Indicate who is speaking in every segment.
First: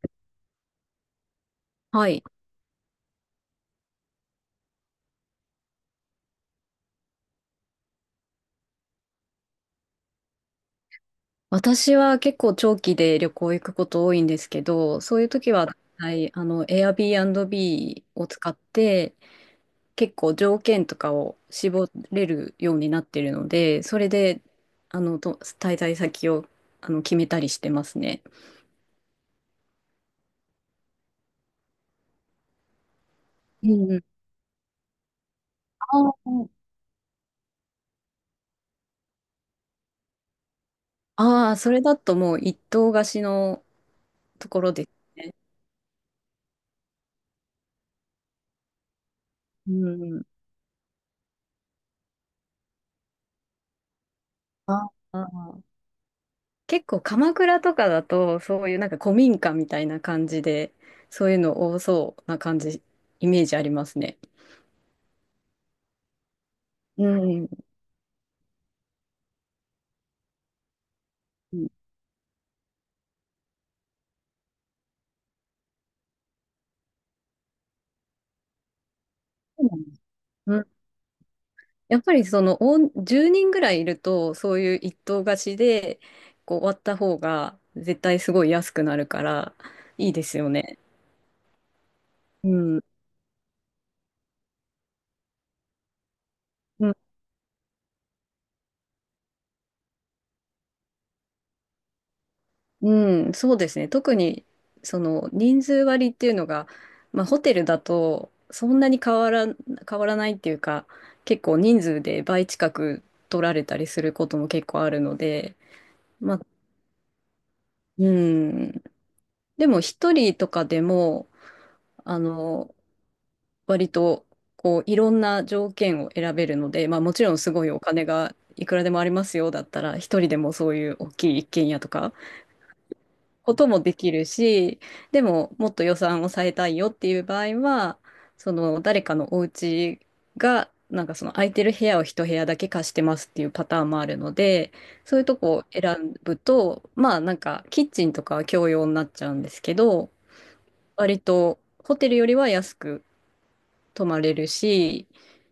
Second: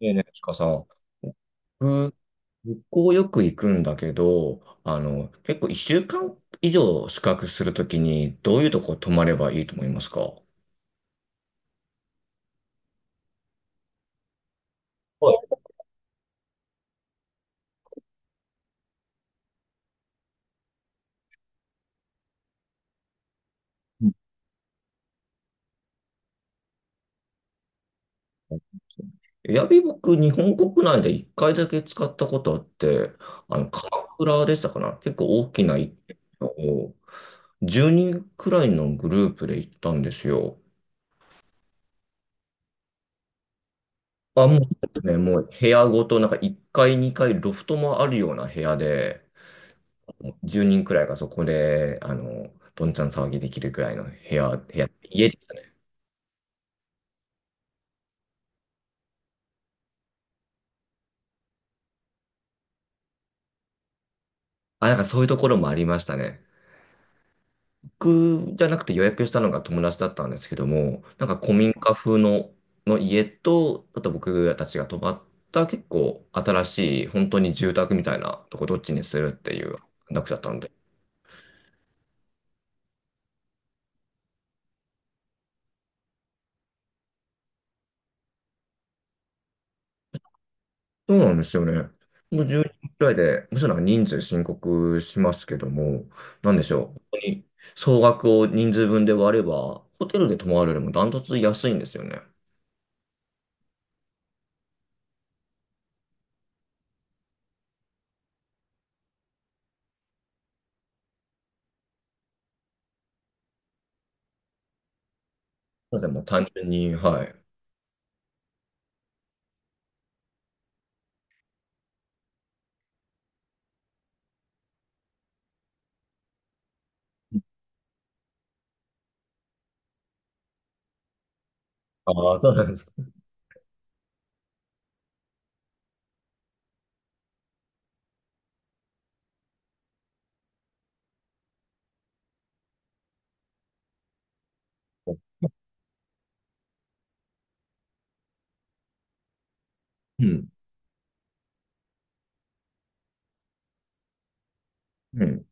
Speaker 1: ねえねえ、ちかさん、
Speaker 2: はい。
Speaker 1: 旅行よく行くんだけど、結構1週間以上宿泊するときに、どういうとこ泊まればいいと思いますか？は
Speaker 2: 私は結構長期で旅行行くこと多いんですけど、そういう時
Speaker 1: い。
Speaker 2: は、はい、Airbnb を使って、結構条件とかを絞れるようになってるので、そ
Speaker 1: う
Speaker 2: れ
Speaker 1: ん。
Speaker 2: で、あの、と、滞在先を、決めたりしてますね。
Speaker 1: エアビー僕、日本国内で1回だけ使ったことあって、
Speaker 2: うんうん。
Speaker 1: 鎌倉でしたかな、結構大きな一
Speaker 2: あ
Speaker 1: 軒家
Speaker 2: ー
Speaker 1: を、10人くらいのグループで行ったんですよ。
Speaker 2: あ、ー、それだともう一棟貸しの
Speaker 1: あ、
Speaker 2: と
Speaker 1: も
Speaker 2: ころです
Speaker 1: う、ね、
Speaker 2: ね。
Speaker 1: もう部屋ごと、なんか1階、2階、ロフトもあるような部屋で、
Speaker 2: うんうん。
Speaker 1: もう10人くらいがそこで、どんちゃん騒ぎできるくらいの部屋、部
Speaker 2: あ
Speaker 1: 屋、家でしたね。
Speaker 2: あ。結構鎌倉とかだとそういうなんか古民家みたいな感じでそういうの多そうな感じイメージありますね。
Speaker 1: あ、なんかそういうところもありましたね。
Speaker 2: うん。
Speaker 1: 僕じゃなくて予約したのが友達だったんですけども、なんか古
Speaker 2: うん、
Speaker 1: 民家風の家と、あと僕たちが泊まった結構新しい、本当に住宅みたいなとこ、どっちにするっていう話だったので、
Speaker 2: やっぱりそのお10人ぐらいいるとそういう一棟貸しでこう割った方が絶対すごい安くなるからいいですよね。
Speaker 1: そうなんですよね。もう
Speaker 2: う
Speaker 1: 10
Speaker 2: ん。
Speaker 1: 人くらいで、むしろなんか人数申告しますけども、なんでしょう、本当に総額を人数分で割れば、ホテルで泊まるよりもダントツ安いんですよね。
Speaker 2: うん、そうですね。特に、その、人数割っていうのが、まあ、ホテルだと、そんなに変わら、変わらないっていうか、結構人数で倍近く取られたりすることも結構あるので、
Speaker 1: そうですね、もう
Speaker 2: まあ、
Speaker 1: 単純に、はい。
Speaker 2: うん。でも、一人とかでも、あの、割と、こう、いろんな条件を選べるので、まあ、もちろんすごいお金がいくらでもありますよだったら、一人でもそういう大きい一軒家とか、
Speaker 1: ああ、そうなんですか。
Speaker 2: こともできるし、でももっと予算を抑えたいよっていう場合は、その誰かのお家が、なんかその空いてる部屋を一部屋だけ貸してますっていうパターンもあるので、そういうとこを選ぶと、まあなんかキッチンとかは共用になっちゃうんですけど、
Speaker 1: うん。
Speaker 2: 割とホテルよりは安く泊まれるし、
Speaker 1: うん。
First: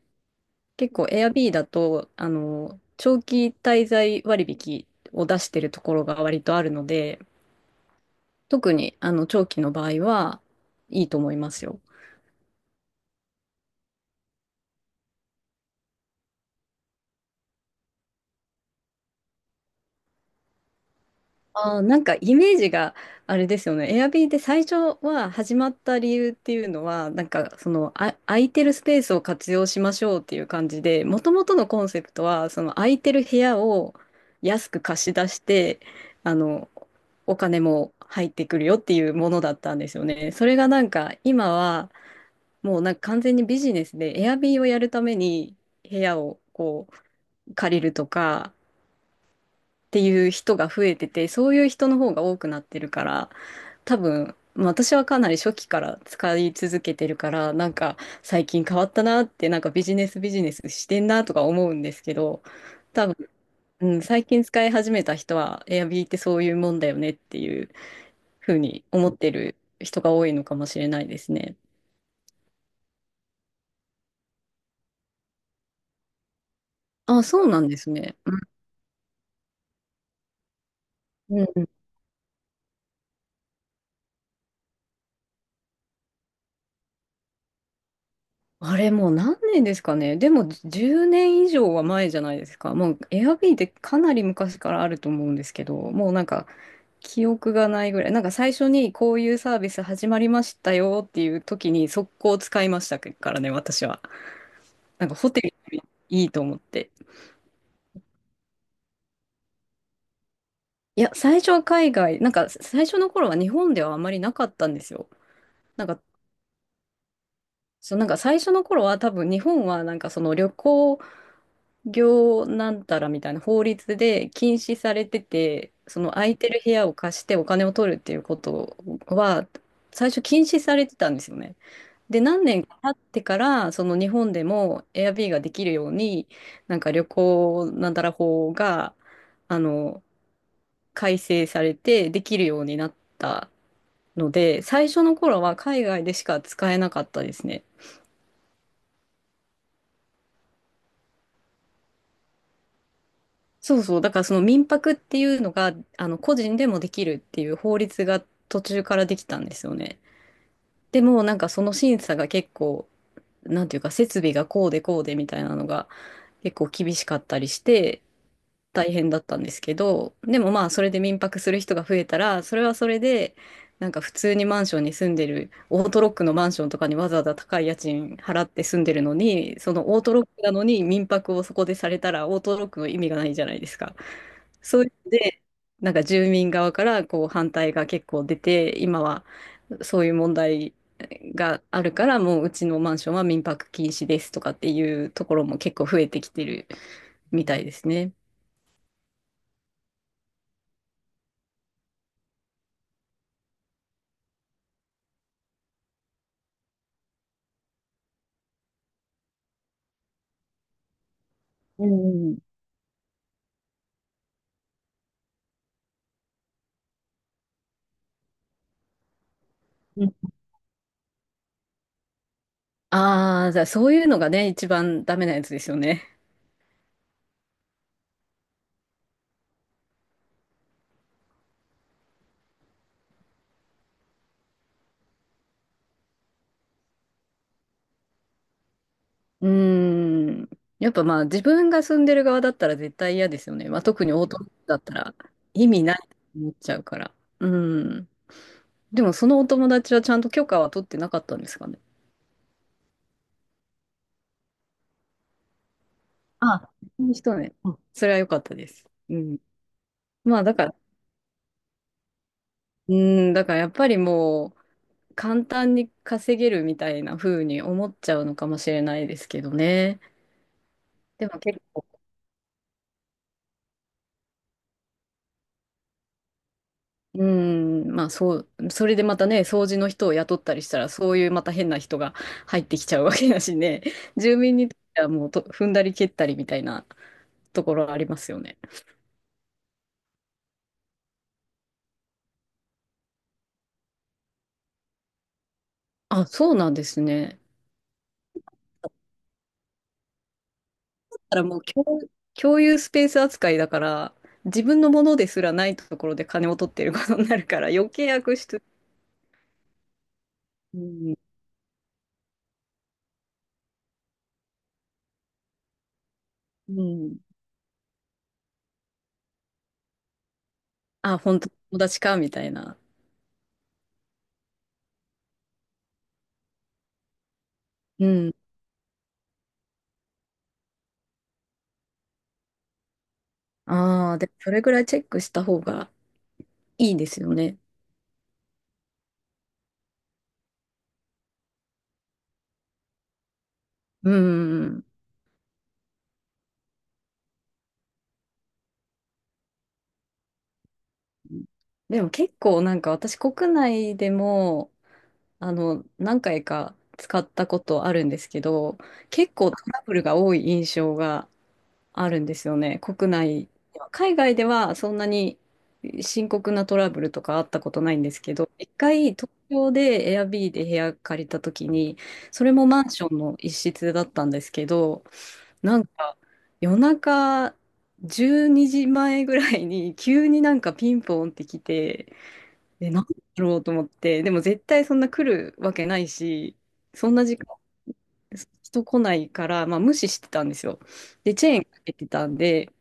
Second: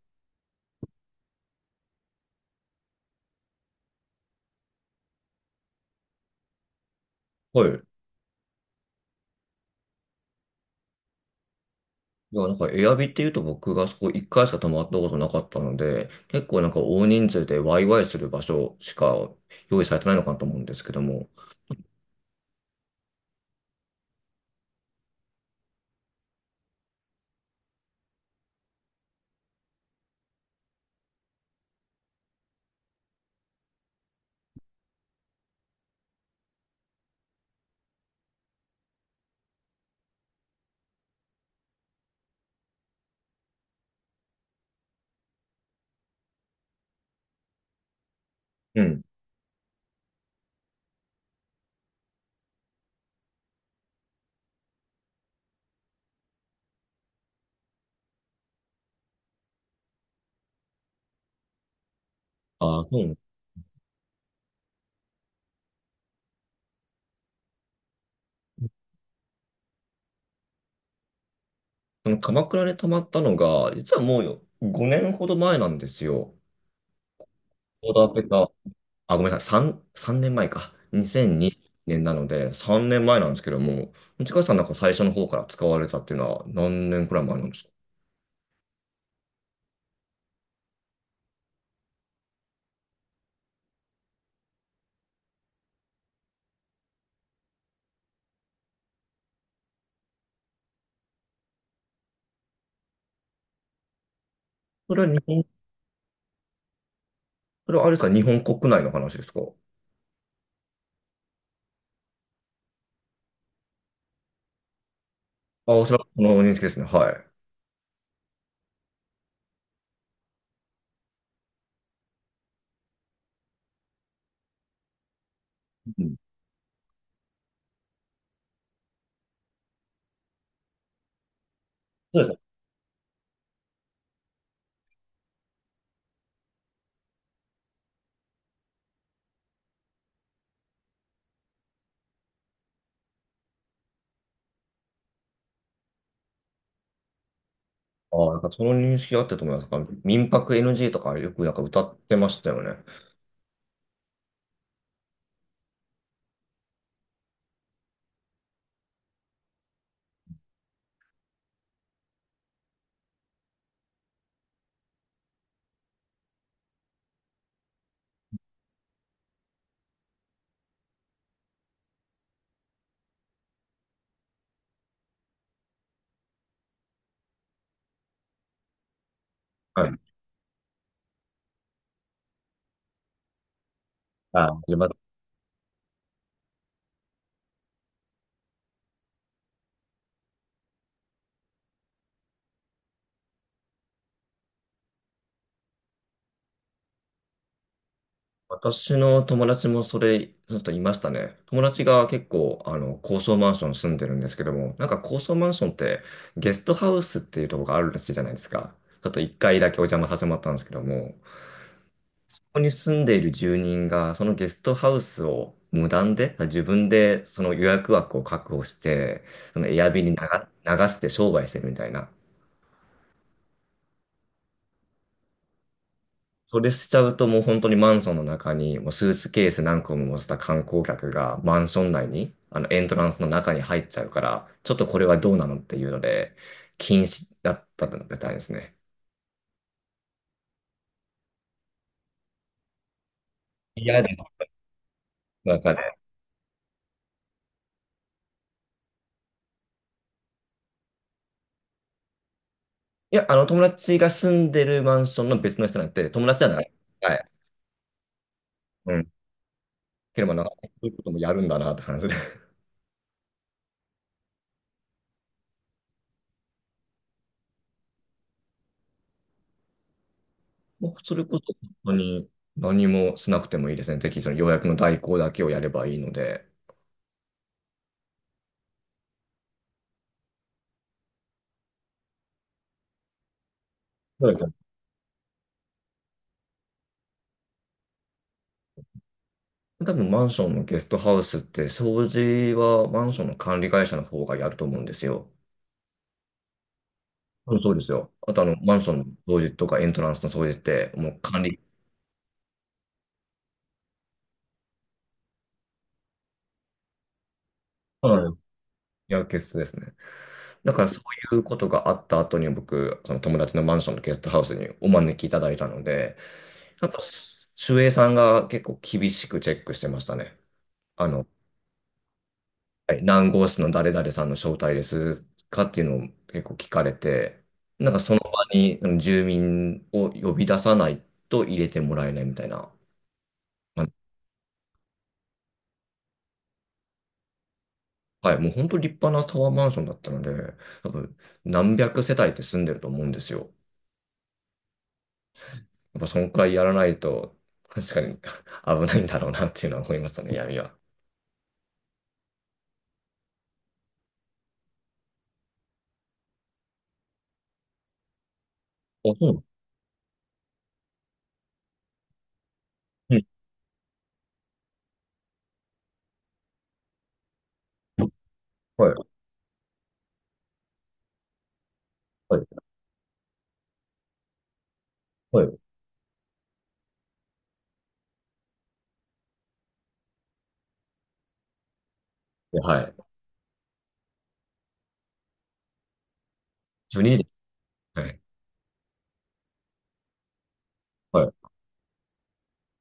Speaker 2: 結構 Airbnb だと、長期滞在割引を出してるところが割とあるので、
Speaker 1: はい。
Speaker 2: 特にあの長期の場合はいいと思いますよ。
Speaker 1: いや、なんか、エアビっていうと僕がそこ1回しか泊まったことなかったので、結構なんか大人数でワイワイする場所しか用意されてないのかなと思うんですけども。
Speaker 2: あー、なんかイメージがあれですよね。Airbnb で最初は始まった理由っていうのは、なんかその空いてるスペースを活用しましょうっていう感じで、もともとのコンセプトはその空いてる部屋を安く貸し出して、あのお金も入ってくるよっていうものだったんですよね。それがなんか今はもうなんか完全にビジネスで Airbnb をやるために部屋をこう借りるとか、
Speaker 1: うん。
Speaker 2: っていう人が増えてて、そういう人の方が多くなってるから、多分、まあ私はかなり初期から使い続けてるから、なんか最近変わったなって、なんかビジネスビジネスしてんなとか思うんですけど、
Speaker 1: ああ、そ
Speaker 2: 多
Speaker 1: う。
Speaker 2: 分、うん、最近使い始めた人は、エアビーってそういうもんだよねっていうふうに思ってる人が多いのかもしれないですね。
Speaker 1: その鎌倉に泊まったのが、実はもう5年ほど前なんですよ。
Speaker 2: あ、そうなんで
Speaker 1: ち
Speaker 2: す
Speaker 1: ょ
Speaker 2: ね。
Speaker 1: けた、あ、ごめんなさい、3年前か。2002
Speaker 2: うん、
Speaker 1: 年なので、3年前なんですけども、内川さんなんか最初の方から使われたっていうのは何年くらい前なんですか？
Speaker 2: あれもう何年ですかね。でも10年以上は前じゃないですか。もう Airb ってかなり昔からあると思うんですけど、もうなんか記憶がないぐらい。なんか最初にこういうサービス始まりましたよっていう時に速攻使いましたからね、私は。
Speaker 1: そ
Speaker 2: な
Speaker 1: れ
Speaker 2: ん
Speaker 1: は
Speaker 2: か
Speaker 1: 日
Speaker 2: ホテ
Speaker 1: 本、
Speaker 2: ルよりいいと思って。
Speaker 1: それはあれですか、日本国内の話ですか？
Speaker 2: いや、最初は海外、なんか最初の頃は日本ではあまりなかったんですよ。
Speaker 1: あ、
Speaker 2: な
Speaker 1: お
Speaker 2: ん
Speaker 1: そ
Speaker 2: か、
Speaker 1: らくその認識ですね。はい。
Speaker 2: そう、なんか最初の頃は多分日本はなんかその旅行、業なんたらみたいな法律で禁止されてて、そ
Speaker 1: う
Speaker 2: の
Speaker 1: ん、
Speaker 2: 空いてる部屋を貸してお金を取るっていうことは、最初禁止されてたんですよね。で、
Speaker 1: そうですね。
Speaker 2: 何年か経ってから、その日本でも Airbnb ができるように、なんか旅行なんたら法が、あの、改正されてできるようになったので、最初の頃は海外でしか使えなかったですね。
Speaker 1: あ、なんかその認識あったと思います。なんか民泊 NG とかよくなんか歌ってましたよね。
Speaker 2: そうそう。だからその民泊っていうのが、個人でもできるっていう法律が途中からできたんですよね。でも、なんかその審査が結構、なんていうか、設備がこうでこうでみたいなのが結構厳しかったりして、大変だったんですけど、でもまあそれで民泊する人が増えたら、それはそれで、なんか普通にマンションに住んでる、オートロックのマンションとかにわざわざ高い家賃払って住んでるのに、そ
Speaker 1: は
Speaker 2: の
Speaker 1: い。
Speaker 2: オートロックなのに民泊をそこでされたら、オートロックの意味がないじゃないですか。
Speaker 1: あ、始
Speaker 2: そう
Speaker 1: まっ
Speaker 2: いうので、なんか住民側からこう反対が結構出て、今はそういう問題があるから、もううちのマンションは民泊禁止ですとかっていうところも結構増えてきてるみたいですね。
Speaker 1: 私の友達もそれ、その人いましたね。友達が結構、高層マンション住んでるんですけども、なんか高層マンションってゲストハウスっていうところがあるらしいじゃないですか。ちょっと一回だけお邪魔させてもらったんですけども、こ
Speaker 2: うん
Speaker 1: こに住んでいる住人が、そのゲストハウスを無断で、自分でその予約枠を確保して、そのエアビ
Speaker 2: う
Speaker 1: に
Speaker 2: ん。
Speaker 1: 流して商売してるみたいな。
Speaker 2: ああ、じゃあそういうのがね、一番ダメなやつですよね。
Speaker 1: それしちゃうともう本当にマンションの中にもうスーツケース何個も持った観光客がマンション内に、あのエントランスの中に入っちゃうから、ちょっとこれはどうなのっていうので禁止だったみたいですね。
Speaker 2: うーん。やっぱまあ自分が住んでる側だったら絶対嫌ですよね。まあ
Speaker 1: 嫌
Speaker 2: 特に
Speaker 1: で
Speaker 2: オート
Speaker 1: す。
Speaker 2: ロックだったら
Speaker 1: なん
Speaker 2: 意
Speaker 1: か
Speaker 2: 味な
Speaker 1: ね、
Speaker 2: いと思っちゃうから。うん。でもそのお友達はちゃんと許可は取ってなかったんですかね。
Speaker 1: いや、あの友達が住んでるマンションの別の人、なんて友達じゃな
Speaker 2: あ、
Speaker 1: い。
Speaker 2: そういう
Speaker 1: はい。
Speaker 2: 人ね。あ、それは良かったです。
Speaker 1: うん。
Speaker 2: うん。
Speaker 1: ければ
Speaker 2: ま
Speaker 1: な
Speaker 2: あ
Speaker 1: んか
Speaker 2: だか
Speaker 1: そ
Speaker 2: ら、
Speaker 1: ういうこともやるんだなって感じで。
Speaker 2: うん、だからやっぱりもう簡単に稼げるみたいな風に思っちゃうのかもしれないですけどね。
Speaker 1: もうそれ
Speaker 2: で
Speaker 1: こ
Speaker 2: も
Speaker 1: そ
Speaker 2: 結
Speaker 1: 本
Speaker 2: 構
Speaker 1: 当に何もしなくてもいいですね。適宜その予約の代行だけをやればいいので。
Speaker 2: うん、まあそう、それでまたね、掃除の人を雇ったりしたら、そういうまた変な人が入ってきちゃうわけだしね、住民にとってはもうと踏んだり蹴ったりみたいなところありますよね。
Speaker 1: 多分マンションのゲストハウスって掃除はマンションの管理会社の方がやると思うんですよ。
Speaker 2: あ、そうなんですね。
Speaker 1: うん、そうですよ。あとマンションの掃除とかエントランスの掃除っても
Speaker 2: だ
Speaker 1: う
Speaker 2: か
Speaker 1: 管
Speaker 2: らも
Speaker 1: 理、
Speaker 2: う共有スペース扱いだから、自分のものですらないところで金を取ってることになるから、余計
Speaker 1: はい、
Speaker 2: 悪質。
Speaker 1: やるケや、決ですね。だ
Speaker 2: う
Speaker 1: からそ
Speaker 2: ん、
Speaker 1: ういうことがあった後に僕、その友達のマンションのゲストハウスにお招きいただいたので、
Speaker 2: う
Speaker 1: やっぱ
Speaker 2: ん。
Speaker 1: 守衛さんが結構厳しくチェックしてましたね。あ
Speaker 2: あ、
Speaker 1: の、
Speaker 2: 本当友達か、みたいな。
Speaker 1: はい、何号室の誰々さんの招待ですかっていうのを結構聞かれて、なんか
Speaker 2: う
Speaker 1: その場
Speaker 2: ん。
Speaker 1: にうん、住民を呼び出さないと入れてもらえないみたいな。あ、
Speaker 2: ああ、で、それぐらいチェックした方がいいですよね。
Speaker 1: はい、もう本当立派なタワーマンションだったので、多分何百世帯って住んでると思うんですよ。
Speaker 2: うん。
Speaker 1: やっぱそのくらいやらないと、確かに 危ないんだろうなっていうのは思いましたね、闇は。
Speaker 2: でも結構なんか私国内でも何回か使ったことあるんですけど
Speaker 1: あ、そうな
Speaker 2: 結
Speaker 1: の。
Speaker 2: 構トラブルが多い印象があるんですよね。国
Speaker 1: うん。
Speaker 2: 内では。海外ではそんなに深刻なトラブルとかあったことないんですけど、一
Speaker 1: は
Speaker 2: 回
Speaker 1: い、
Speaker 2: 東京で Airb で部屋借りた時に、
Speaker 1: は
Speaker 2: そ
Speaker 1: い、
Speaker 2: れもマンションの一室だったんですけど、
Speaker 1: はい。
Speaker 2: なんか夜中12時前ぐらいに急になんかピンポンって来て、
Speaker 1: は
Speaker 2: で
Speaker 1: い。
Speaker 2: なんだろうと思って、でも絶対そんな来るわけないし、
Speaker 1: 12
Speaker 2: そん
Speaker 1: 時。じゅうにじ
Speaker 2: な
Speaker 1: で
Speaker 2: 時間
Speaker 1: す。はい、
Speaker 2: 人来ないから、まあ無視してたんですよ。
Speaker 1: は
Speaker 2: で、チェーンかけてたんで、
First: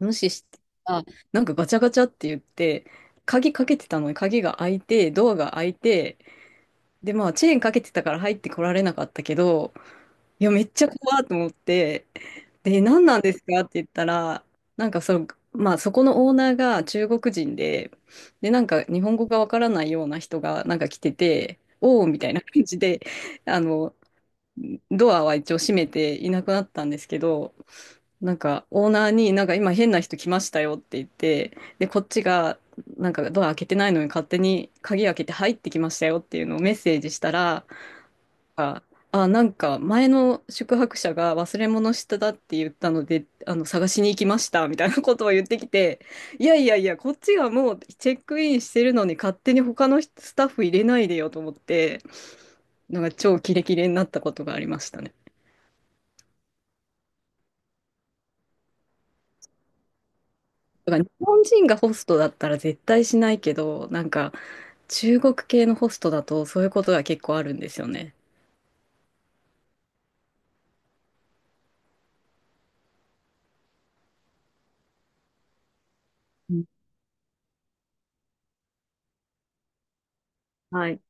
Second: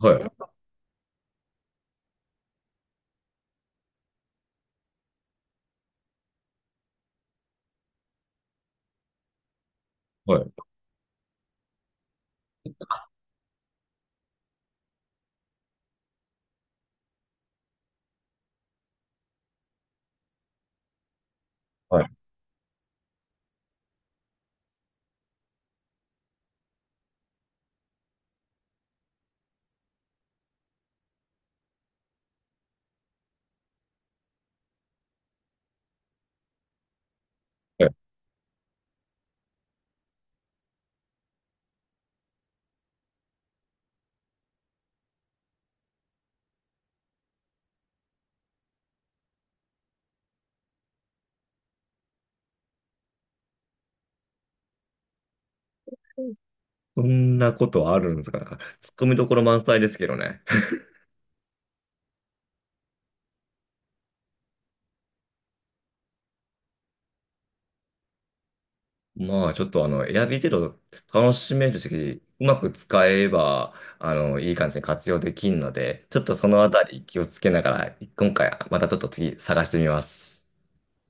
Speaker 1: い、は
Speaker 2: 視し
Speaker 1: い、
Speaker 2: て、あ、なんかガチャガチャって言って、鍵かけてたのに鍵が開いて、ドアが開いて、で、まあ、チェーンかけてたから入ってこられなかったけど、
Speaker 1: は
Speaker 2: いや、
Speaker 1: い。
Speaker 2: めっちゃ怖いと思って、で、何なんですかって言ったら、なんかその、まあ、そこのオーナーが中国人で、で、なんか日本語がわからないような人がなんか来てて、お
Speaker 1: は
Speaker 2: お
Speaker 1: い。
Speaker 2: みたいな感じで、あの、ドアは一応閉めていなくなったんですけど、なんかオーナーになんか今変な人来ましたよって言って、で、こっちがなんかドア開けてないのに勝手に鍵開けて入ってきましたよっていうのをメッセージしたら、あ、あ、なんか前の宿泊者が忘れ物してたって言ったので、探しに行きましたみたいなことを言ってきて、いやいやいや、こっちがもうチェックインしてるのに勝手に他のスタッフ入れないでよと思って、なんか超キレキレになったことがありましたね。
Speaker 1: そんなことあるんですか。なんか、ツッコミどころ満載ですけどね。
Speaker 2: だから日本人がホストだったら絶対しないけど、なんか中国系のホストだとそういうことが結構あるんですよね。
Speaker 1: まあ、ちょっと選び程度楽しめるし、うまく使えば、いい感じに活用できるので、ちょっとそ
Speaker 2: う
Speaker 1: の
Speaker 2: ん、
Speaker 1: あたり気をつけながら、今回、またちょっと次探してみます。
Speaker 2: はい。